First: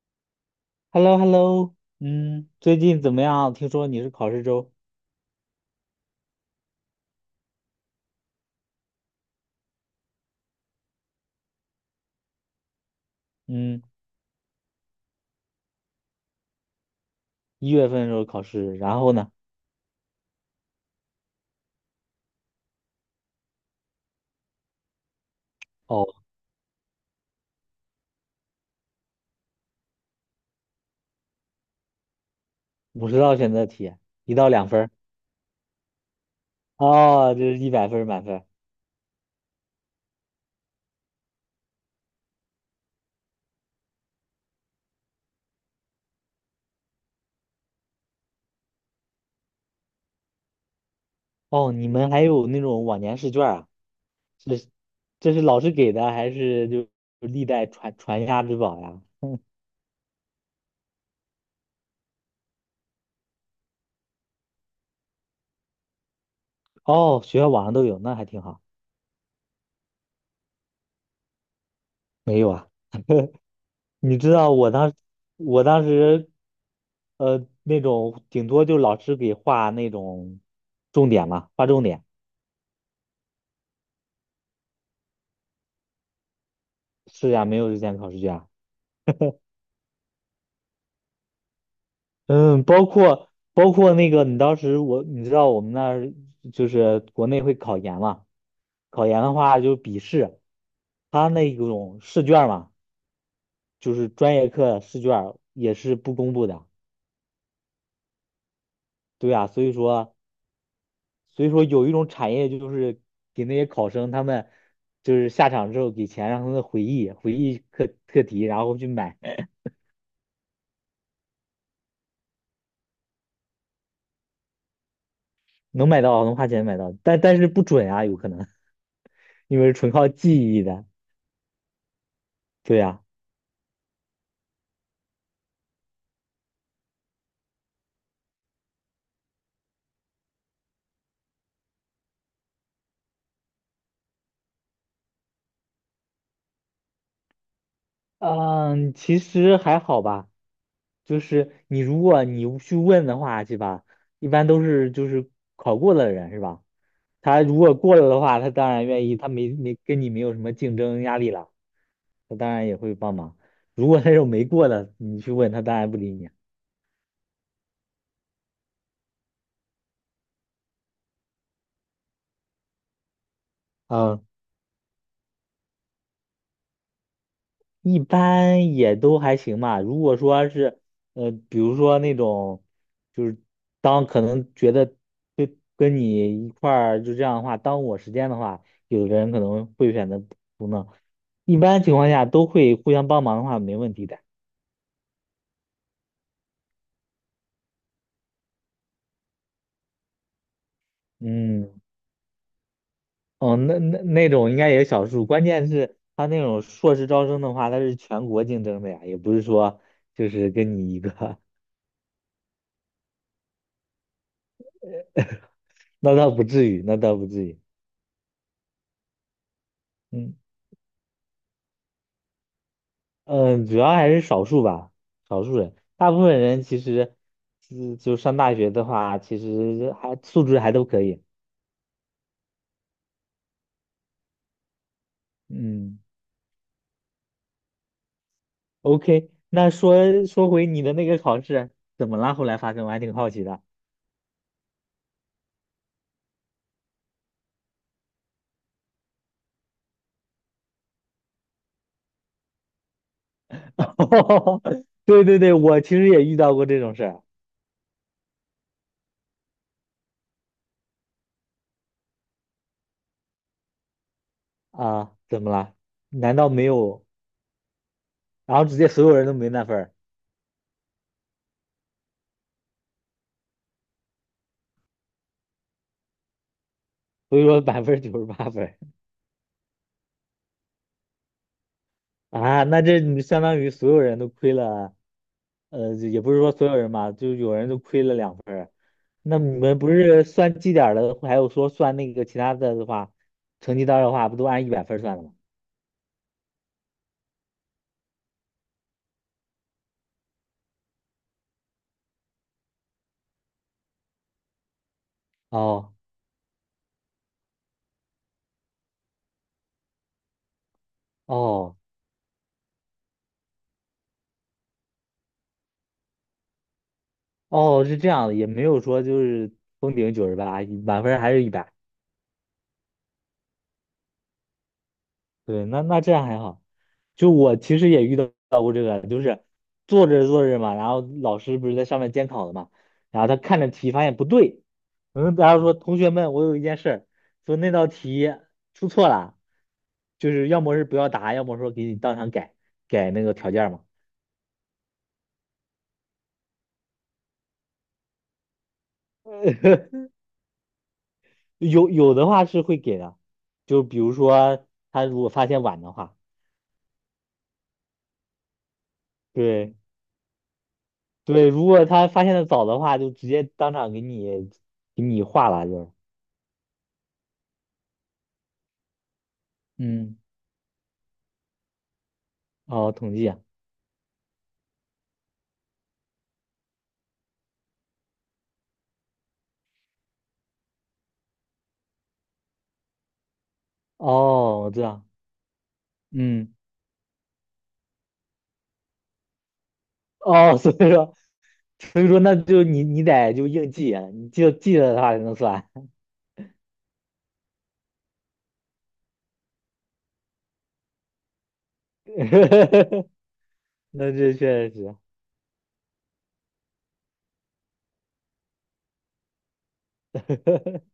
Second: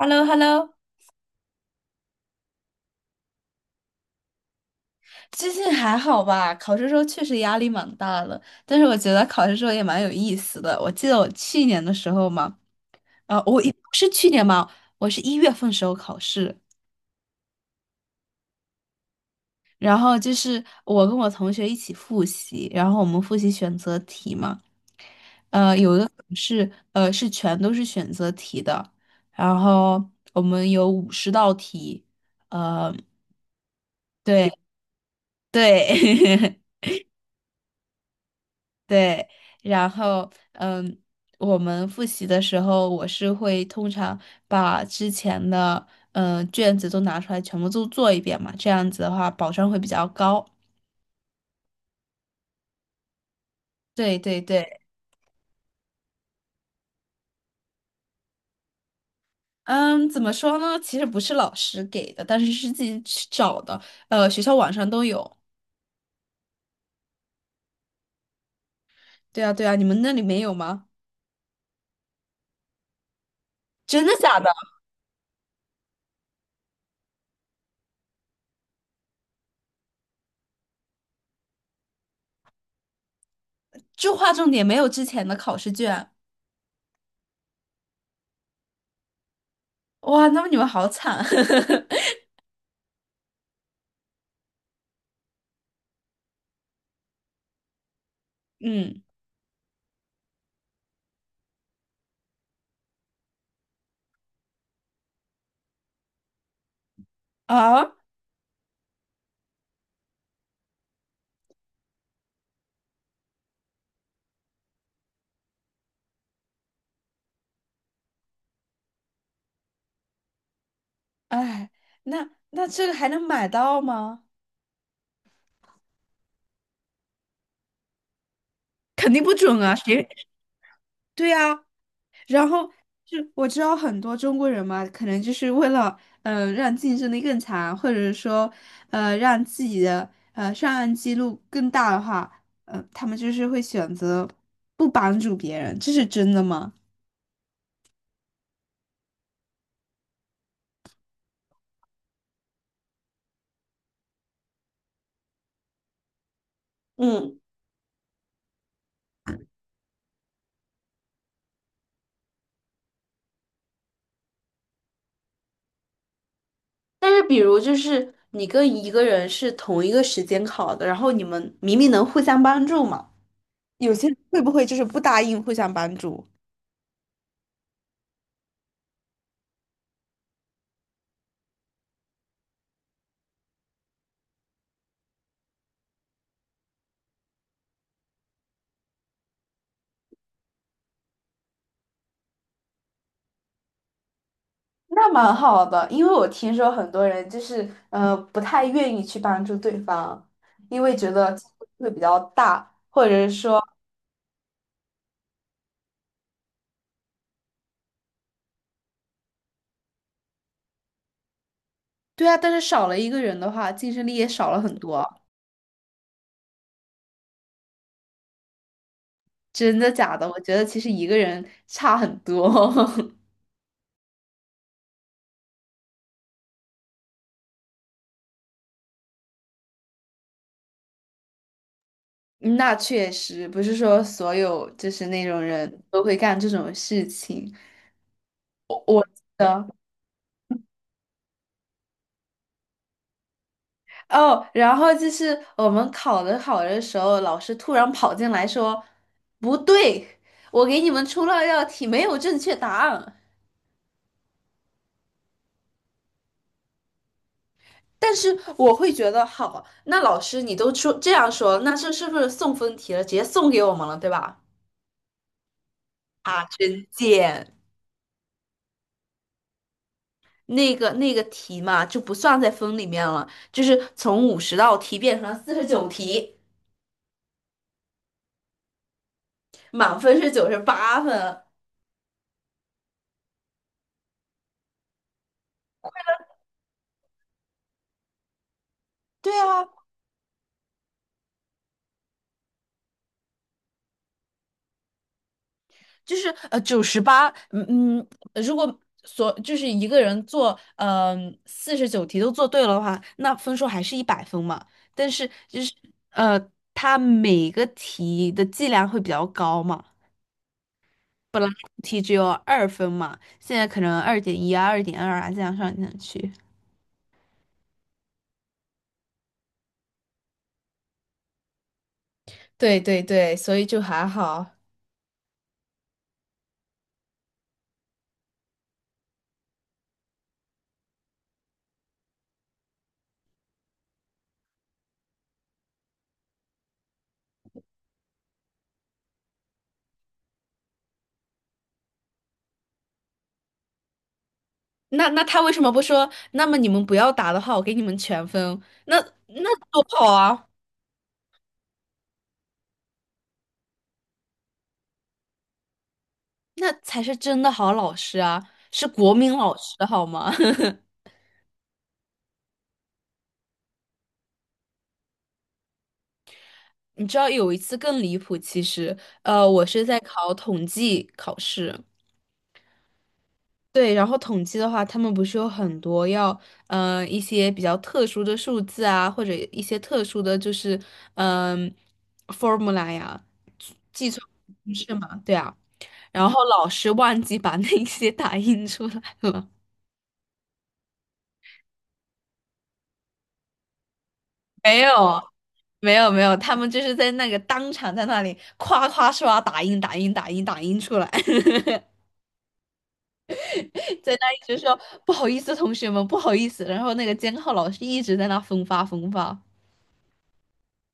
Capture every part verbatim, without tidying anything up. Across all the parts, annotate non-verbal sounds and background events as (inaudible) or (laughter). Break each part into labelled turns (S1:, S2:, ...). S1: h e l l o h e l l o
S2: h e l l o h e l l o 嗯，最近怎么样？听说你是考试周。
S1: 最近还好吧？考试时候确实压力蛮大的，但是我觉得考试时候也蛮有意思的。我记得我去年的时候嘛，呃，我一
S2: 嗯，
S1: 是去年嘛，我是一月份时候考试，
S2: 一月份的时候考试，然后呢？
S1: 然后就是我跟我同学一起复习，然后我们复习选择题嘛，呃，有
S2: 哦，
S1: 的是呃是全都是选择题的，然后我们有五十道题，呃，
S2: 五十道选择题，一到
S1: 对
S2: 两分儿，
S1: 对。(laughs)
S2: 哦，这是一百分儿满分儿。
S1: 对，然后嗯，我们复习的时候，我是会通常把之前的嗯卷子都拿出来，全部都做一遍嘛，这样子的话保障会比较高。
S2: 哦，你们还有那种往年试卷儿啊？
S1: 对对
S2: 是，
S1: 对，
S2: 这是老师给的，还是就历代传传家之宝呀？(laughs) 嗯。
S1: 嗯，怎么说呢？其实不是老师给的，但是是自己去找的，呃，学校网上都有。
S2: 哦，学校网上都有，那还挺好。
S1: 对啊对啊，你们那里没有吗？
S2: 没有啊？
S1: 真的
S2: 你知
S1: 假的？
S2: 道我当，我当时，呃，那种顶多就老师给画那种重点嘛，画重点。
S1: 就划重点，没有之前的考试卷。
S2: 是呀，没有日间考试卷啊。
S1: 哇，那么你们好惨。(laughs)
S2: 嗯，包括包括那个，你当时我你知道我们那儿就是国内会考研嘛，
S1: 嗯
S2: 考研的话就是笔试，他那种试卷嘛，就是专业课试卷也是不公布的。
S1: 啊。
S2: 对呀，所以说所以说有一种产业就是给那些考生他们就是下场之后给钱让他们回忆回忆课课题，然后去买。
S1: 哎，那那这个还能买到吗？
S2: 能买到能花钱买到，但但是不准啊，有可能
S1: 肯定不准
S2: 因为是
S1: 啊，
S2: 纯
S1: 谁
S2: 靠记忆的。
S1: (laughs)？对啊，然后
S2: 对呀。
S1: 就我知道很多中国人嘛，可能就是为了嗯、呃让竞争力更强，或者是说呃让自己的呃上岸记录更大的话，嗯、呃他们就是会选择不帮助别人，这是真的吗？
S2: 嗯，其实还好吧，就是你如果你去问的话，是吧？一般都是就是考过的人，是吧？
S1: 嗯，
S2: 他如果过了的话，他当然愿意，他没没跟你没有什么竞争压力了，他当然也会帮忙。如果那种没过的，你去问他，当然不理你。
S1: 但是比如就是你跟一个人是同一个时间考的，然后你们明明能互相帮助嘛。有些人会不会就是不答应互相帮助？
S2: 一般也都还行吧。如果说是，呃，比如说那种，就是当可能觉得跟跟你一块儿就这样的话，耽误我时间的话，有的人可能会选择不弄。一般情况下都会互相帮忙的话，没问题的。
S1: 那蛮好的，因为我听说很多人就是呃不太愿意去帮助对方，因为觉得竞争
S2: 嗯，
S1: 会比较大。
S2: 哦，那那那种应该也是少数。关键是他那种硕士招生的话，他是全国竞争的呀，也不是说就是跟你一个。
S1: 对啊，但是少了一个人的话，竞争力也少了很多。
S2: (laughs) 那倒不至于，那倒不至于。
S1: 真的假的？
S2: 嗯。
S1: 我觉得其实一个人差很多。(laughs)
S2: 嗯，主要还是少数吧，少数人，大部分人其实，就就上大学的话，其实还素质还都可以。
S1: 那确实不是说所有就是那种人
S2: 嗯
S1: 都会干这种事情。我我记
S2: ，OK，那
S1: 得。
S2: 说说回你的那个考试，怎么了？后来发生，我还挺好奇的。
S1: 哦，然后就是我们考的好的时候，老师突然跑进来说：“不对，我给你们出了道题，没有正确答案。”
S2: (laughs) 对对对，我其实也遇到过这种事儿。
S1: 但是我会觉得，好，那老师你都出这样说，那这是不是送分题了？直接送给我们了，对吧？
S2: 啊，怎么了？难
S1: 啊，
S2: 道没
S1: 真
S2: 有？
S1: 贱！
S2: 然后直接所有人都没那分儿，
S1: 那个那个题嘛，就不算在分里面了，就是从五十道题变成了四十九题，
S2: 所以说百分之九十八分儿。
S1: 满分是九十八分。
S2: 啊，那这你相当于所有人都亏了。呃，也不是说所有人嘛，就有人就亏了两分儿。
S1: 对
S2: 那你
S1: 啊，
S2: 们不是算绩点儿的，还有说算那个其他的的话，成绩单儿的话，不都按一百分儿算的吗？
S1: 就是呃九十八，嗯嗯，如果所就是一个人做嗯四十九题都做对了的话，那分数还是一百分嘛。但是就是
S2: 哦
S1: 呃，他每个题的剂量会比较高嘛，
S2: 哦
S1: 题只有二分嘛，现在可能二点一啊、二点二啊这样上上去。
S2: 哦，是这样的，也没有说就是封顶九十八，满分儿还是一百。
S1: 对对对，所以就还好。
S2: 对，那那这样还好。就我其实也遇到过这个，就是做着做着嘛，然后老师不是在上面监考的嘛，然后他看着题发现不对。嗯，然后说同学们，我有一件事儿，说那道题出错了，就是要么是不要答，要么说给你当场改改那个条件嘛。
S1: 那那他为什么不说？那么你们不要答的话，我给你们全分。那那多
S2: (laughs)
S1: 好啊！
S2: 有有的话是会给的，就比如说他如果发现晚的话，
S1: 那才是真的好老师啊，是国民老
S2: 对
S1: 师好吗？(laughs)
S2: 对，如果他发现的早的话，就直接当场给你给你划了，就是
S1: 你知道有一次更离谱，其实，呃，我是在
S2: 嗯。
S1: 考统计考试，
S2: 哦，统计啊。
S1: 对，然后统计的话，他们不是有很多要，呃，一些比较特殊的数字啊，或者一些特殊的就是，嗯、formula 呀，计算
S2: 哦，我
S1: 公
S2: 知
S1: 式
S2: 道。
S1: 嘛，对啊，然后
S2: 嗯，
S1: 老师忘记把那些打印出来了，
S2: 哦，(laughs) 所以说，所以说，那就你你得就硬记啊你就
S1: (laughs)
S2: 记
S1: 没
S2: 得的话才
S1: 有。
S2: 能算。
S1: 没有没有，他们就是在那个当场在那里夸夸刷打印打印打印打印出来，(laughs)
S2: (laughs) 那
S1: 在那
S2: 这
S1: 一直
S2: 确
S1: 说
S2: 实
S1: 不好意思，同学们不好意思，然后那个监考老师一直在那分发分发。
S2: (laughs)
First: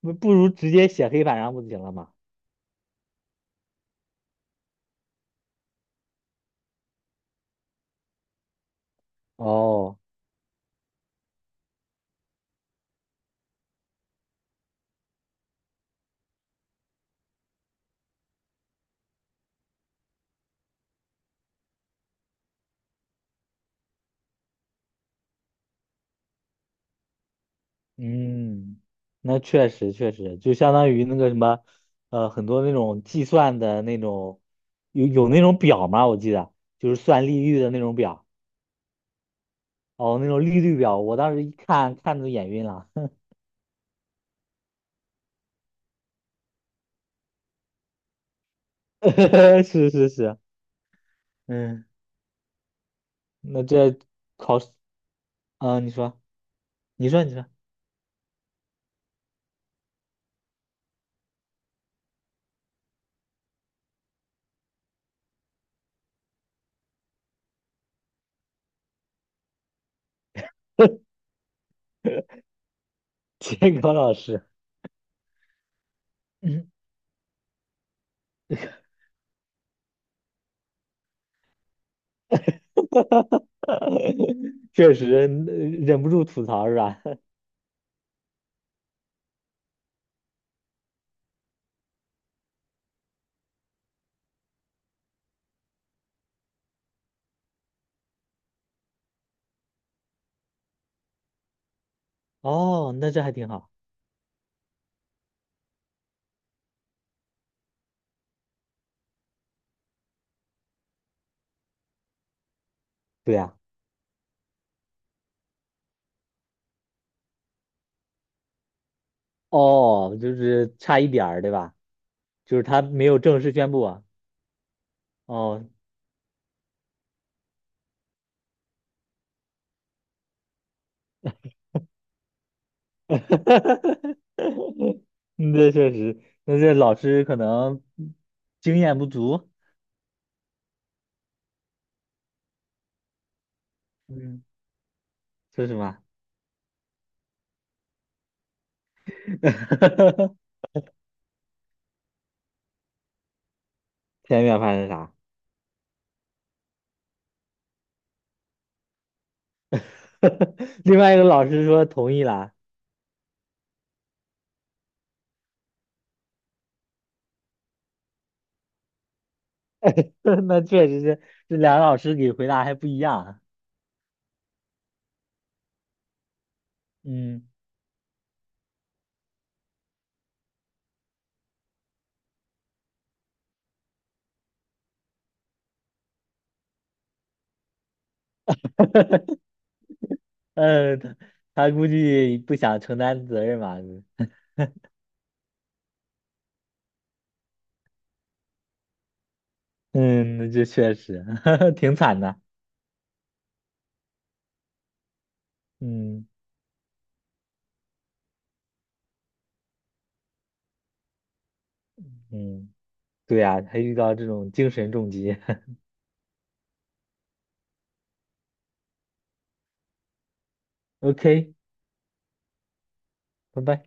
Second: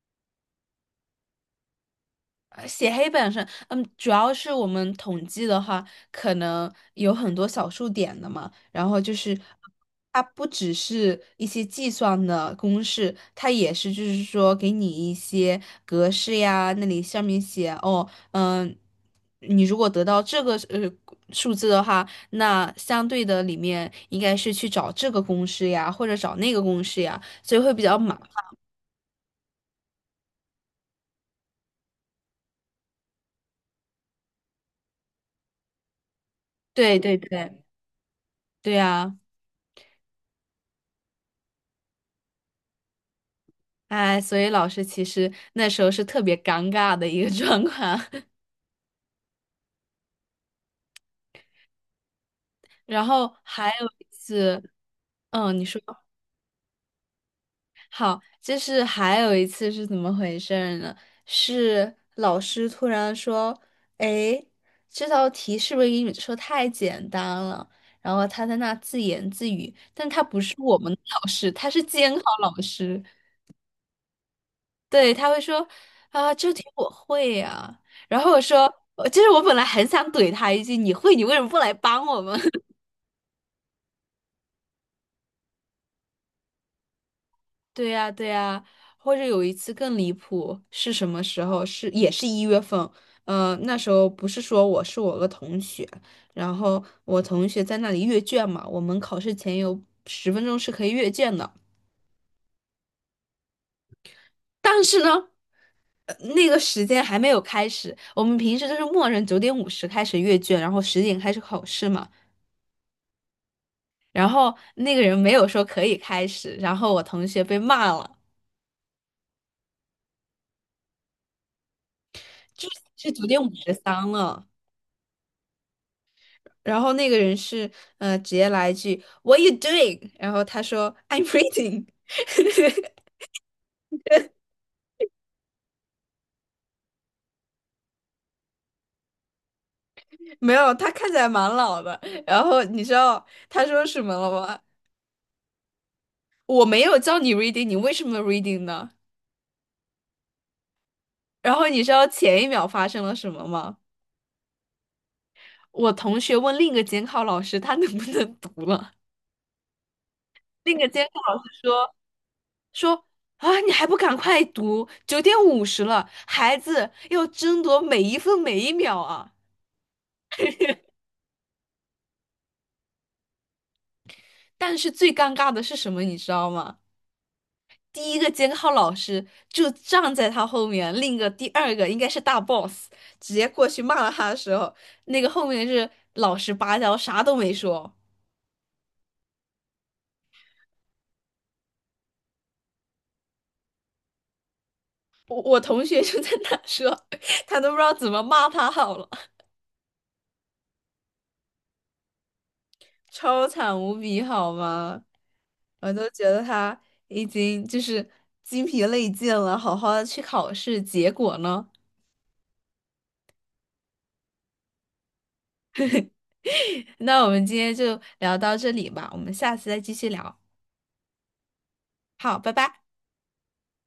S2: 不不如直接写黑板上不就行了吗？
S1: 呃写黑板上，嗯，主要是我们统计的话，可能有很多小数点的嘛，然后就是
S2: 哦，
S1: 它不只是一些计算的公式，它也是就是说给你一些格式呀，那里上面写哦，嗯，你如果得到这个呃数字的话，那相对的里面应该是去找这个公式呀，或者找那个公式呀，所以会比较麻烦。
S2: 嗯，那确实确实，就相当于那个什么，呃，很多那种计算的那种，有有那种表吗？我记得就是
S1: 对对
S2: 算利
S1: 对，
S2: 率的那种表。
S1: 对呀。
S2: 哦，那种利率表，我当时一看看都眼晕了。
S1: 哎，所以老师其实那时候是特别尴尬的一个 (laughs) 状况。(laughs)
S2: (laughs) 是是是。嗯，
S1: 然后
S2: 那
S1: 还有
S2: 这
S1: 一
S2: 考
S1: 次，
S2: 试。
S1: 嗯，你
S2: 啊，
S1: 说
S2: 你说，你说，你说。
S1: 好，就是还有一次是怎么回事儿呢？是老师突然说：“哎，这道题是不是英语说太简单了？”然后他在那自言自语，但他不是我们的
S2: (laughs)
S1: 老师，他是监考老师。
S2: 监考老师，
S1: 对，他会说啊，这题
S2: 嗯，
S1: 我会呀、然后我说，我其实我本来很想怼他一句，你会，你为什么不来帮我们？(laughs)
S2: (laughs) 确实。嗯，忍不住吐槽是吧？
S1: 对呀，对呀。或者有一次更离谱，是什么时候？是也是一月份。呃，那时候不是说我是我个同学，然后我同学在那里阅卷嘛，我们考试前有十分钟是可以阅卷的。
S2: (laughs) 哦，那这还挺好。
S1: 但是呢，呃那个时间还没有开始，我们平时就是默认九点五十开始阅卷，然后十点开始考试嘛。
S2: 对呀。
S1: 然后那个人没有说可以开始，然后我同学被骂了，
S2: 哦，就是差一点儿，对吧？就是
S1: 就
S2: 他没
S1: 是
S2: 有
S1: 九
S2: 正
S1: 点五
S2: 式宣
S1: 十
S2: 布啊。
S1: 三了。
S2: 哦，
S1: 然后那个人是呃直接来一句 "What are you doing？" 然后他说 "I'm reading
S2: (laughs) 嗯，这确实，那这老师可能经验不足。
S1: (laughs) 没有，他看起来蛮老的。然后你知道他说什么了
S2: 嗯，
S1: 吗？
S2: 说什么？
S1: 我没有叫你 reading，你为什么 reading 呢？
S2: (laughs)
S1: 然后你知道前一秒发生了什么吗？
S2: 田园发生啥？
S1: 我同学问另一个监考老师他能不能读了，另
S2: (laughs)
S1: 一个
S2: 另
S1: 监
S2: 外一个
S1: 考老
S2: 老
S1: 师
S2: 师说
S1: 说。
S2: 同意啦。
S1: 说啊，你还不赶快读，九点五十了，孩子要争夺每一分每一秒啊！
S2: (laughs) 那确实是，这两个老师给回答还不一样。
S1: 但是最尴尬的是什么，你知道吗？
S2: 嗯，
S1: 第一个监考老师就站在他后面，另一个第二个应该是大 boss，直接过去骂了他的时候，那个后面是老实巴交，啥都没说。
S2: 呃，(laughs) 他他估计不想承担责任吧。(laughs)
S1: 我我同学就在那说，(laughs) 他都不知道怎么骂他好了。
S2: 嗯，那这确实 (laughs) 挺惨的。
S1: 超惨无比，好吗？我都觉
S2: 嗯
S1: 得他已经就是精疲力尽了，好好的去考试，结果呢？
S2: 嗯，对呀，他遇到这种精神重击。(laughs)
S1: (laughs) 那我们今天就聊到这里吧，我们下次再继续聊。
S2: OK，
S1: 好，拜拜。
S2: 拜拜。